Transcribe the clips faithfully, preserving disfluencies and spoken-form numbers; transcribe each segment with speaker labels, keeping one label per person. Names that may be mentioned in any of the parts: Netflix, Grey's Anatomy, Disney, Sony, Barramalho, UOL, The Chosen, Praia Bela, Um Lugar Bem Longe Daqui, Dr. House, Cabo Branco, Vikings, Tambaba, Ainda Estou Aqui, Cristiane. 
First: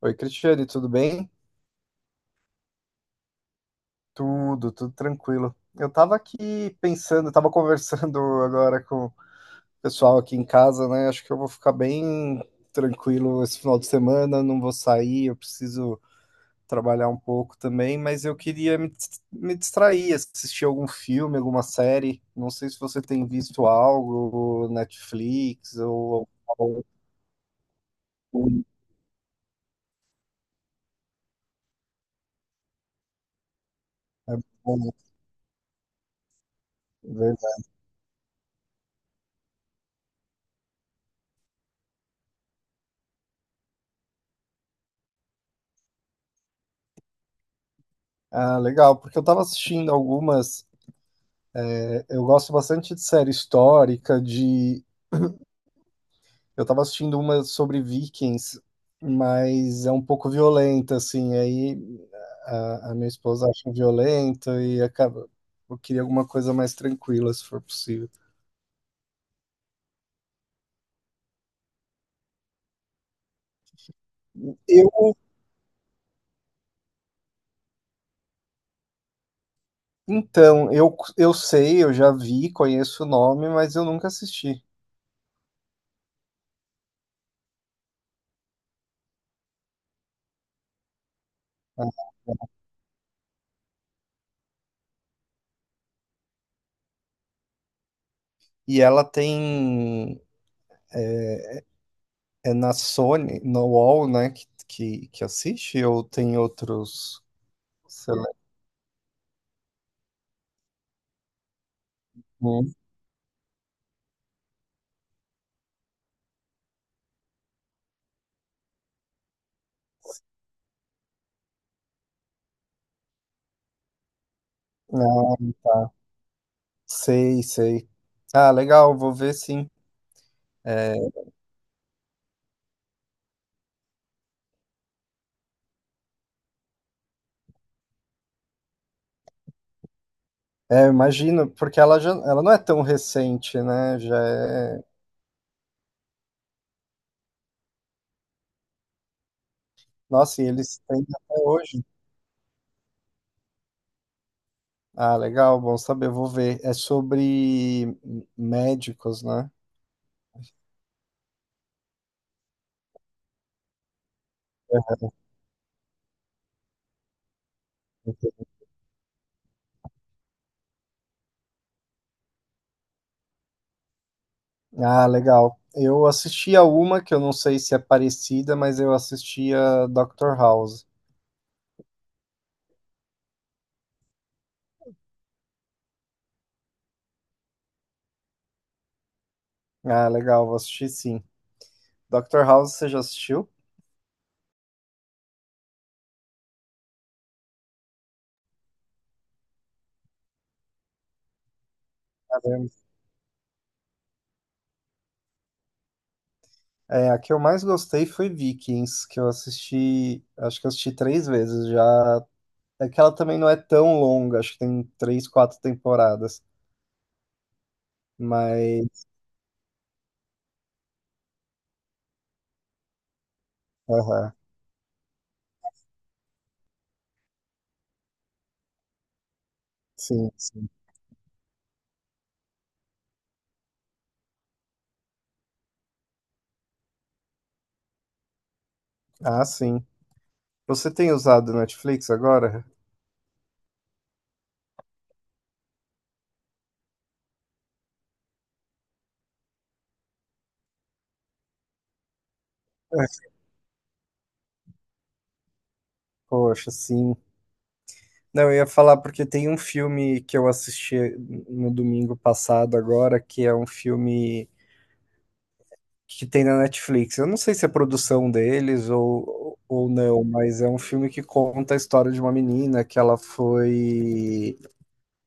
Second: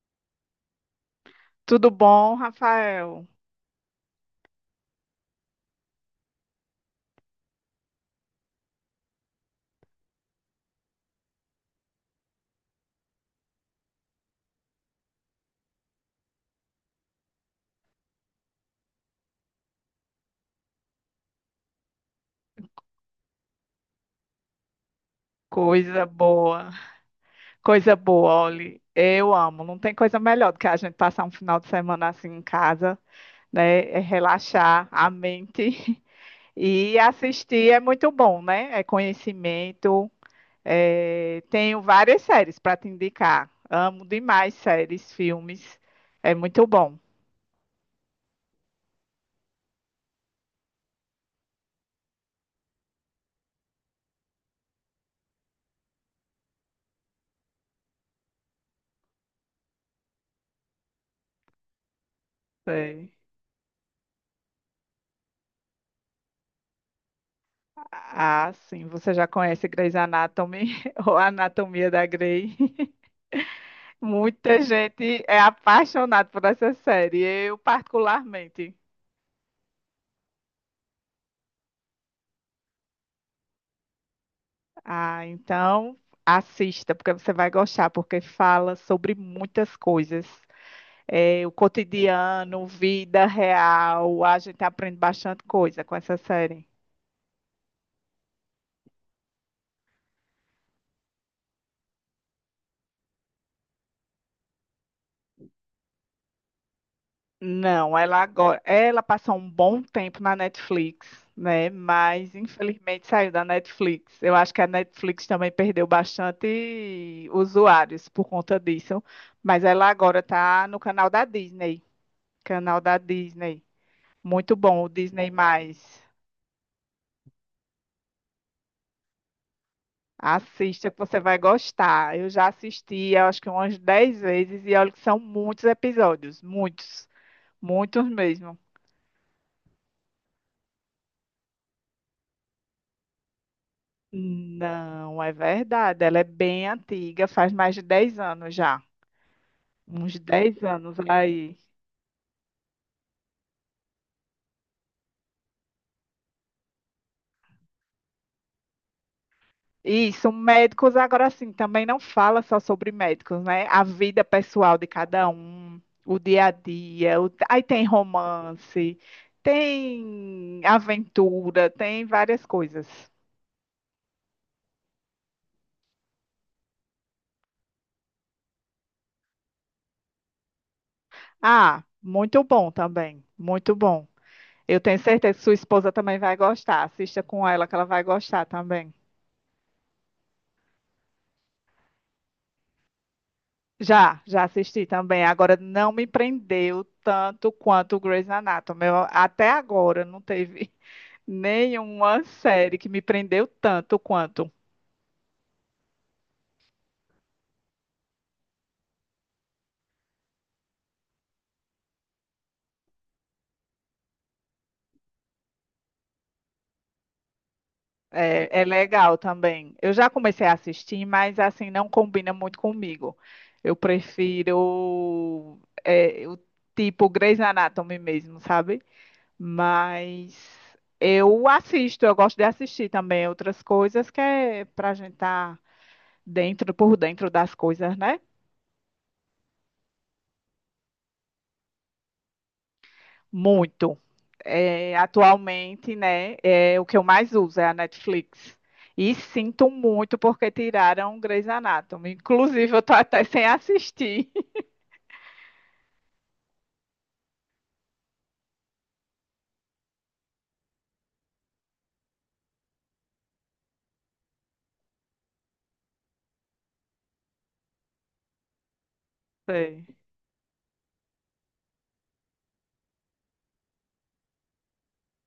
Speaker 1: Oi, Cristiane, tudo bem?
Speaker 2: Tudo bom, Rafael?
Speaker 1: Tudo, tudo tranquilo. Eu tava aqui pensando, tava conversando agora com o pessoal aqui em casa, né? Acho que eu vou ficar bem tranquilo esse final de semana, não vou sair, eu preciso trabalhar um pouco também, mas eu queria me, dis- me distrair, assistir algum filme, alguma série. Não sei se você tem visto algo, Netflix
Speaker 2: Coisa
Speaker 1: ou...
Speaker 2: boa,
Speaker 1: ou-
Speaker 2: coisa boa, olha, eu amo. Não tem coisa melhor do que a gente passar um final de semana assim em casa, né? É relaxar
Speaker 1: ou-
Speaker 2: a mente e assistir é muito bom, né? É conhecimento. É, tenho várias séries para te indicar. Amo demais séries, filmes. É muito bom.
Speaker 1: Ah, legal, porque eu tava assistindo algumas. Eu gosto bastante de série histórica, de. Eu tava assistindo uma sobre Vikings, mas é um pouco violenta, assim. Aí a, a minha
Speaker 2: Sei.
Speaker 1: esposa acha violenta e acaba. Eu queria alguma coisa mais tranquila, se for possível.
Speaker 2: Ah, sim, você já conhece Grey's Anatomy ou Anatomia da Grey? Muita
Speaker 1: Eu,
Speaker 2: gente é apaixonada por essa série, eu particularmente.
Speaker 1: então, eu, eu sei, eu já vi, conheço o nome, mas eu nunca assisti.
Speaker 2: Ah, então assista, porque você vai gostar, porque fala sobre muitas coisas. É, o cotidiano, vida real, a gente aprende bastante coisa com essa série.
Speaker 1: E ela tem. É na Sony, no U O L, né? Que, que, que assiste, ou tem outros.
Speaker 2: Não,
Speaker 1: Sei
Speaker 2: ela
Speaker 1: lá.
Speaker 2: agora, ela passou um bom tempo na Netflix, né? Mas
Speaker 1: Hum.
Speaker 2: infelizmente saiu da Netflix. Eu acho que a Netflix também perdeu bastante usuários por conta disso, mas ela agora está no canal da Disney, canal da Disney. Muito bom, o Disney
Speaker 1: Ah, tá.
Speaker 2: mais.
Speaker 1: Sei, sei. Ah, legal, vou ver sim.
Speaker 2: Assista
Speaker 1: É,
Speaker 2: que você vai gostar. Eu já assisti, eu acho que umas dez vezes e olha que são muitos episódios, muitos, muitos mesmo.
Speaker 1: é, eu imagino, porque ela já, ela não é tão recente, né? Já é.
Speaker 2: Não, é verdade. Ela é bem antiga, faz mais de dez anos já. Uns
Speaker 1: Nossa, e
Speaker 2: dez
Speaker 1: eles
Speaker 2: anos
Speaker 1: têm até
Speaker 2: aí.
Speaker 1: hoje. Ah, legal, bom saber, vou ver. É sobre médicos, né?
Speaker 2: Isso, médicos agora sim, também não fala só sobre médicos, né? A vida pessoal de cada um, o dia a dia. o- Aí tem romance, tem aventura, tem várias coisas.
Speaker 1: Ah, legal. Eu assisti a uma que eu não sei se é parecida, mas eu assisti a doutor House.
Speaker 2: Ah, muito bom também, muito bom. Eu tenho certeza que sua esposa também vai gostar. Assista com ela que ela vai gostar também.
Speaker 1: Ah, legal, vou assistir sim. doutor House, você já assistiu?
Speaker 2: Já, já assisti também. Agora não me prendeu tanto quanto o Grey's Anatomy. Eu, até agora não teve nenhuma série que me prendeu tanto quanto.
Speaker 1: É, a que eu mais gostei foi Vikings, que eu assisti, acho que eu assisti três vezes já. É que ela também não é tão longa, acho que tem três, quatro temporadas.
Speaker 2: É, é
Speaker 1: Mas,
Speaker 2: legal também. Eu já comecei a assistir, mas assim não combina muito comigo. Eu
Speaker 1: aham,
Speaker 2: prefiro é, o tipo Grey's Anatomy mesmo, sabe?
Speaker 1: sim,
Speaker 2: Mas
Speaker 1: sim.
Speaker 2: eu assisto, eu gosto de assistir também outras coisas que é pra gente estar dentro, por dentro das coisas, né?
Speaker 1: Ah, sim. Você tem usado Netflix agora?
Speaker 2: Muito. É, atualmente, né, é, o que eu mais uso é a Netflix. E sinto muito porque tiraram Grey's Anatomy. Inclusive, eu tô até sem assistir.
Speaker 1: Poxa, sim. Não, eu ia falar porque tem um filme que eu assisti no domingo passado agora, que é um filme que tem na Netflix. Eu não sei se é produção deles ou,
Speaker 2: Sei,
Speaker 1: ou não, mas é um filme que conta a história de uma menina que ela foi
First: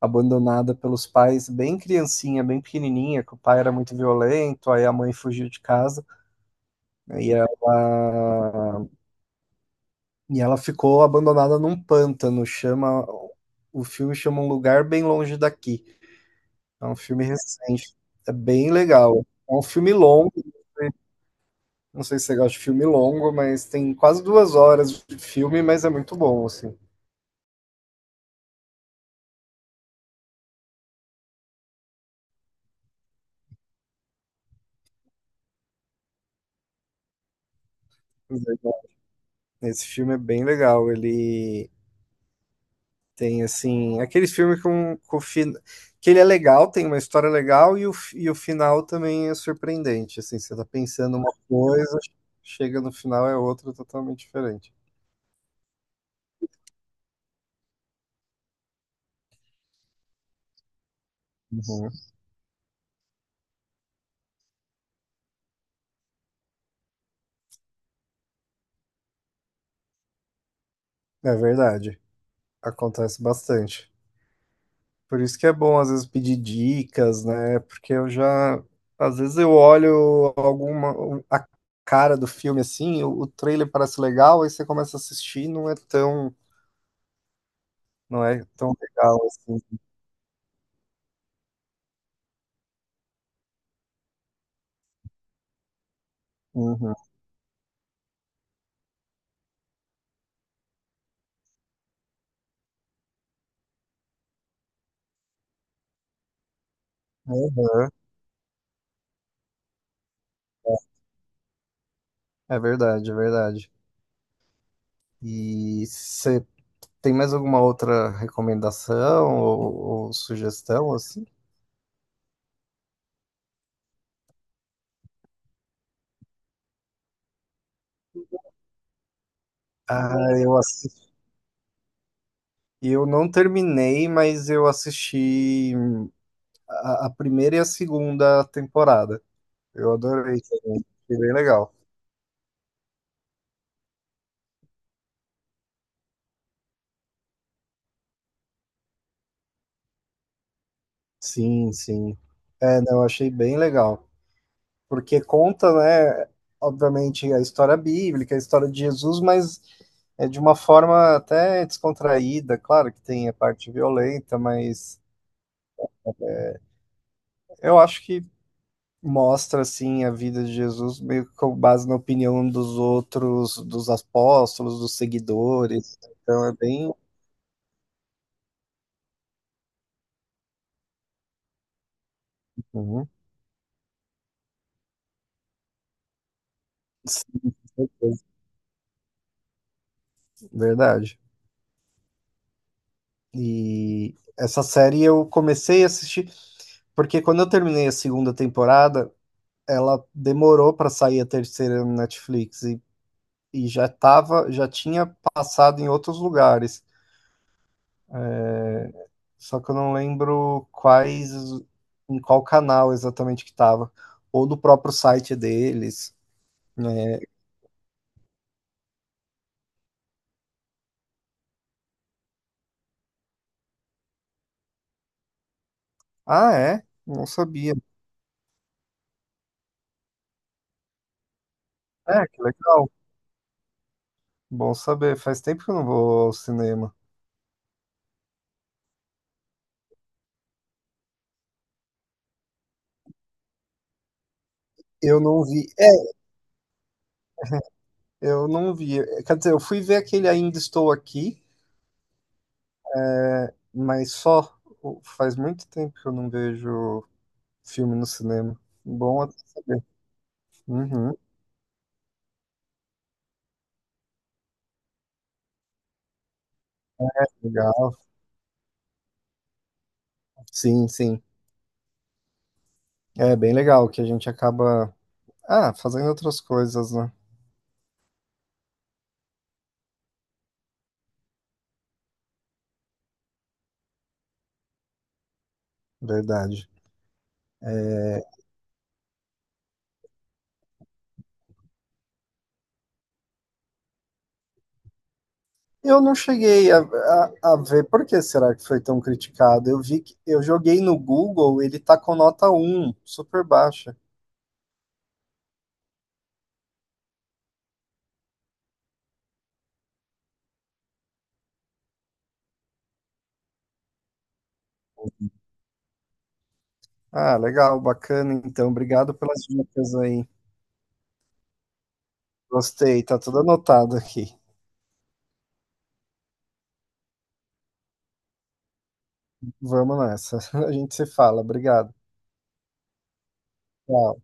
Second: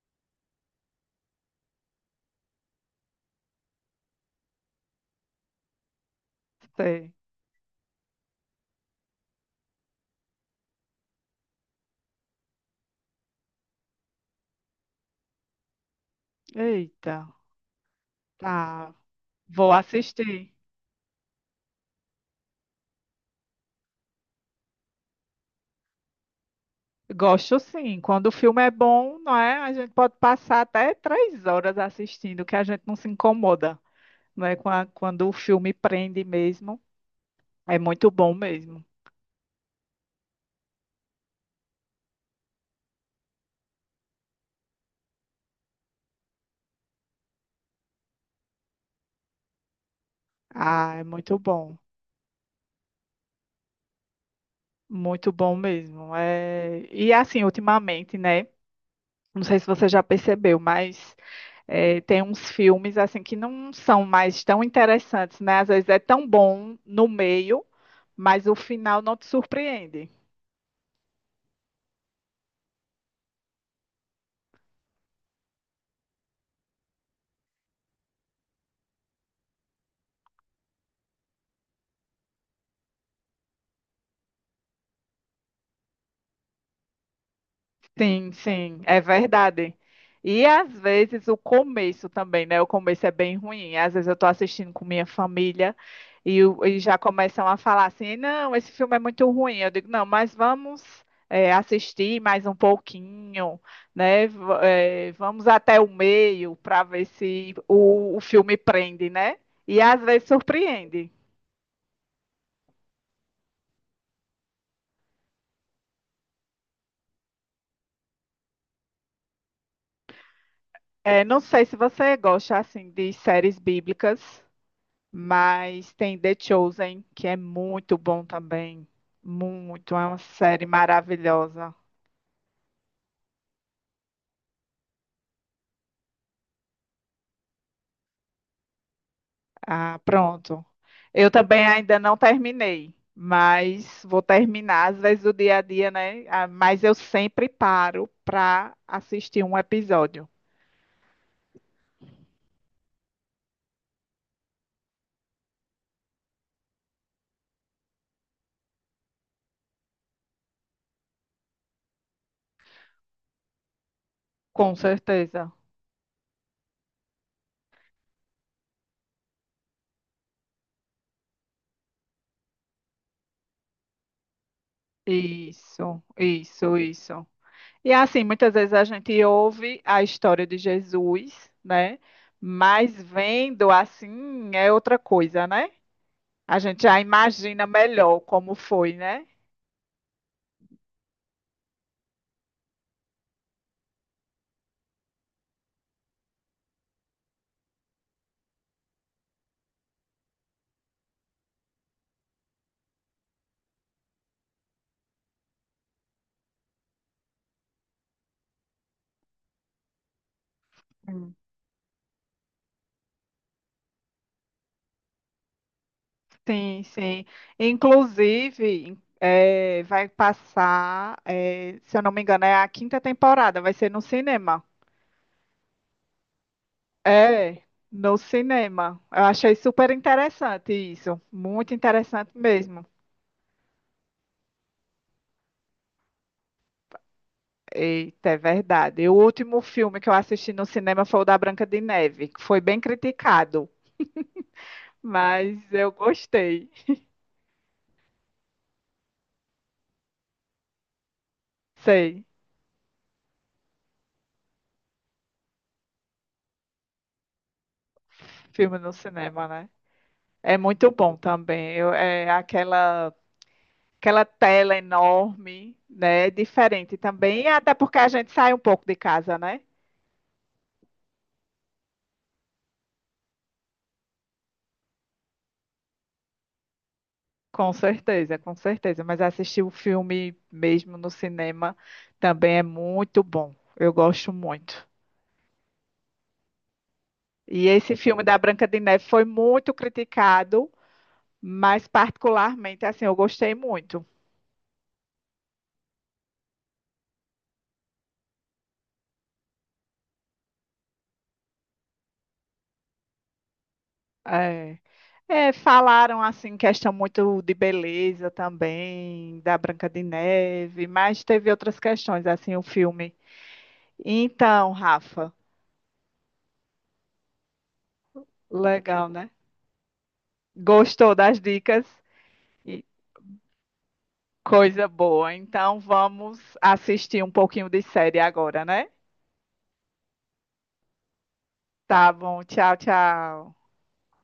Speaker 1: abandonada pelos pais bem criancinha, bem pequenininha, que o pai era muito violento, aí a mãe fugiu de casa
Speaker 2: sei.
Speaker 1: né, e ela, e ela ficou abandonada num pântano. Chama, o filme chama Um Lugar Bem Longe Daqui. É um
Speaker 2: Eita,
Speaker 1: filme recente, é bem
Speaker 2: tá.
Speaker 1: legal. É um
Speaker 2: Vou
Speaker 1: filme longo.
Speaker 2: assistir.
Speaker 1: Não sei se você gosta de filme longo, mas tem quase duas horas de filme, mas é muito bom, assim.
Speaker 2: Gosto sim. Quando o filme é bom, não é? A gente pode passar até três horas assistindo, que a gente não se incomoda, não é? Qua- Quando o filme prende mesmo, é muito bom mesmo.
Speaker 1: Esse filme é bem legal. Ele tem, assim, aqueles filmes com, com fin... que ele é legal, tem uma história legal e o, fi- e o final também é surpreendente. Assim, você tá
Speaker 2: Ah, é
Speaker 1: pensando uma
Speaker 2: muito bom,
Speaker 1: coisa, chega no final é outra totalmente diferente.
Speaker 2: muito bom mesmo. É... E assim, ultimamente, né? Não sei se você já percebeu, mas
Speaker 1: Uhum.
Speaker 2: é, tem uns filmes assim que não são mais tão interessantes, né? Às vezes é tão bom no meio, mas o final não te surpreende.
Speaker 1: É verdade. Acontece bastante. Por isso que é bom às vezes pedir dicas, né? Porque eu já às vezes eu olho alguma a cara do filme assim, o, o trailer parece legal, aí você começa a assistir, e não é tão não
Speaker 2: Sim,
Speaker 1: é tão
Speaker 2: sim, é
Speaker 1: legal assim.
Speaker 2: verdade. E às vezes o começo também, né? O começo é bem ruim. Às vezes eu tô assistindo com minha família e, o- e
Speaker 1: Uhum.
Speaker 2: já começam a falar assim: não, esse filme é muito ruim. Eu digo: não, mas vamos é, assistir mais um pouquinho, né? V- é, vamos até o meio para ver se
Speaker 1: Aham.
Speaker 2: o, o filme prende, né? E às vezes surpreende.
Speaker 1: É verdade, é verdade. E você tem mais alguma outra recomendação ou, ou sugestão
Speaker 2: É,
Speaker 1: assim?
Speaker 2: não sei se você gosta assim de séries bíblicas. Mas tem The Chosen, que é muito bom também. Muito, é uma
Speaker 1: Ah, eu
Speaker 2: série
Speaker 1: assisti,
Speaker 2: maravilhosa.
Speaker 1: eu não terminei, mas eu assisti a, a primeira e a segunda temporada. Eu
Speaker 2: Ah,
Speaker 1: adorei
Speaker 2: pronto.
Speaker 1: também. Achei
Speaker 2: Eu
Speaker 1: bem
Speaker 2: também
Speaker 1: legal.
Speaker 2: ainda não terminei, mas vou terminar às vezes o dia a dia, né? Ah, mas eu sempre paro para assistir um episódio.
Speaker 1: Sim, sim. É, não, eu achei bem legal. Porque conta, né, obviamente, a história bíblica, a história de Jesus, mas é de uma forma até descontraída. Claro que tem a parte violenta,
Speaker 2: Com
Speaker 1: mas
Speaker 2: certeza.
Speaker 1: eu acho que mostra, assim, a vida de Jesus meio que com base na opinião dos outros, dos apóstolos, dos seguidores.
Speaker 2: Isso,
Speaker 1: Então é
Speaker 2: isso,
Speaker 1: bem.
Speaker 2: isso. E assim, muitas vezes a gente ouve a história de Jesus, né? Mas
Speaker 1: Uhum.
Speaker 2: vendo assim é outra coisa, né? A gente já imagina melhor como foi, né?
Speaker 1: Verdade. E essa série eu comecei a assistir. Porque quando eu terminei a segunda temporada, ela demorou pra sair a terceira no Netflix e, e já tava, já tinha passado em outros lugares. É, só que eu não lembro quais,
Speaker 2: Hum.
Speaker 1: em qual canal exatamente que tava. Ou do próprio site deles.
Speaker 2: Sim,
Speaker 1: Né?
Speaker 2: sim. Inclusive, em- eh, vai passar, eh, se eu não me engano, é a quinta temporada, vai ser no cinema.
Speaker 1: Ah, é? Não
Speaker 2: É,
Speaker 1: sabia.
Speaker 2: no cinema. Eu achei super interessante isso. Muito
Speaker 1: É,
Speaker 2: interessante
Speaker 1: que
Speaker 2: mesmo.
Speaker 1: legal. Bom saber. Faz tempo que eu não vou ao cinema.
Speaker 2: Eita, é verdade. O último filme que eu assisti no cinema foi o da Branca de Neve, que foi bem criticado,
Speaker 1: Eu não
Speaker 2: mas
Speaker 1: vi. É,
Speaker 2: eu gostei.
Speaker 1: eu não vi. Quer dizer, eu fui ver aquele Ainda Estou Aqui,
Speaker 2: Sei,
Speaker 1: mas só faz muito tempo que eu não vejo filme no cinema.
Speaker 2: filme no
Speaker 1: Bom,
Speaker 2: cinema, né? É muito bom
Speaker 1: uhum,
Speaker 2: também. Eu- é aquela, aquela tela enorme, né? É diferente também, até
Speaker 1: legal.
Speaker 2: porque a gente sai um pouco de casa, né?
Speaker 1: Sim, sim. É bem legal que a gente acaba, ah, fazendo outras coisas, né?
Speaker 2: Com certeza, com certeza. Mas assistir o filme mesmo no cinema também é muito bom. Eu gosto muito.
Speaker 1: Verdade.
Speaker 2: E esse filme
Speaker 1: É,
Speaker 2: da Branca de Neve foi muito criticado, mas particularmente, assim, eu gostei muito.
Speaker 1: eu não cheguei a, a, a ver por que será que foi tão criticado. Eu vi que eu joguei no Google, ele tá com nota um super baixa.
Speaker 2: É. É, falaram assim, questão muito de beleza também, da Branca de Neve, mas teve outras questões, assim, o filme. Então, Rafa,
Speaker 1: Ah, legal, bacana. Então,
Speaker 2: legal,
Speaker 1: obrigado
Speaker 2: né?
Speaker 1: pelas dicas aí.
Speaker 2: Gostou das dicas? E
Speaker 1: Gostei, tá tudo anotado aqui.
Speaker 2: coisa boa. Então, vamos assistir um pouquinho de série agora, né?
Speaker 1: Vamos nessa. A gente se fala. Obrigado.
Speaker 2: Tá bom, tchau, tchau.
Speaker 1: Tchau.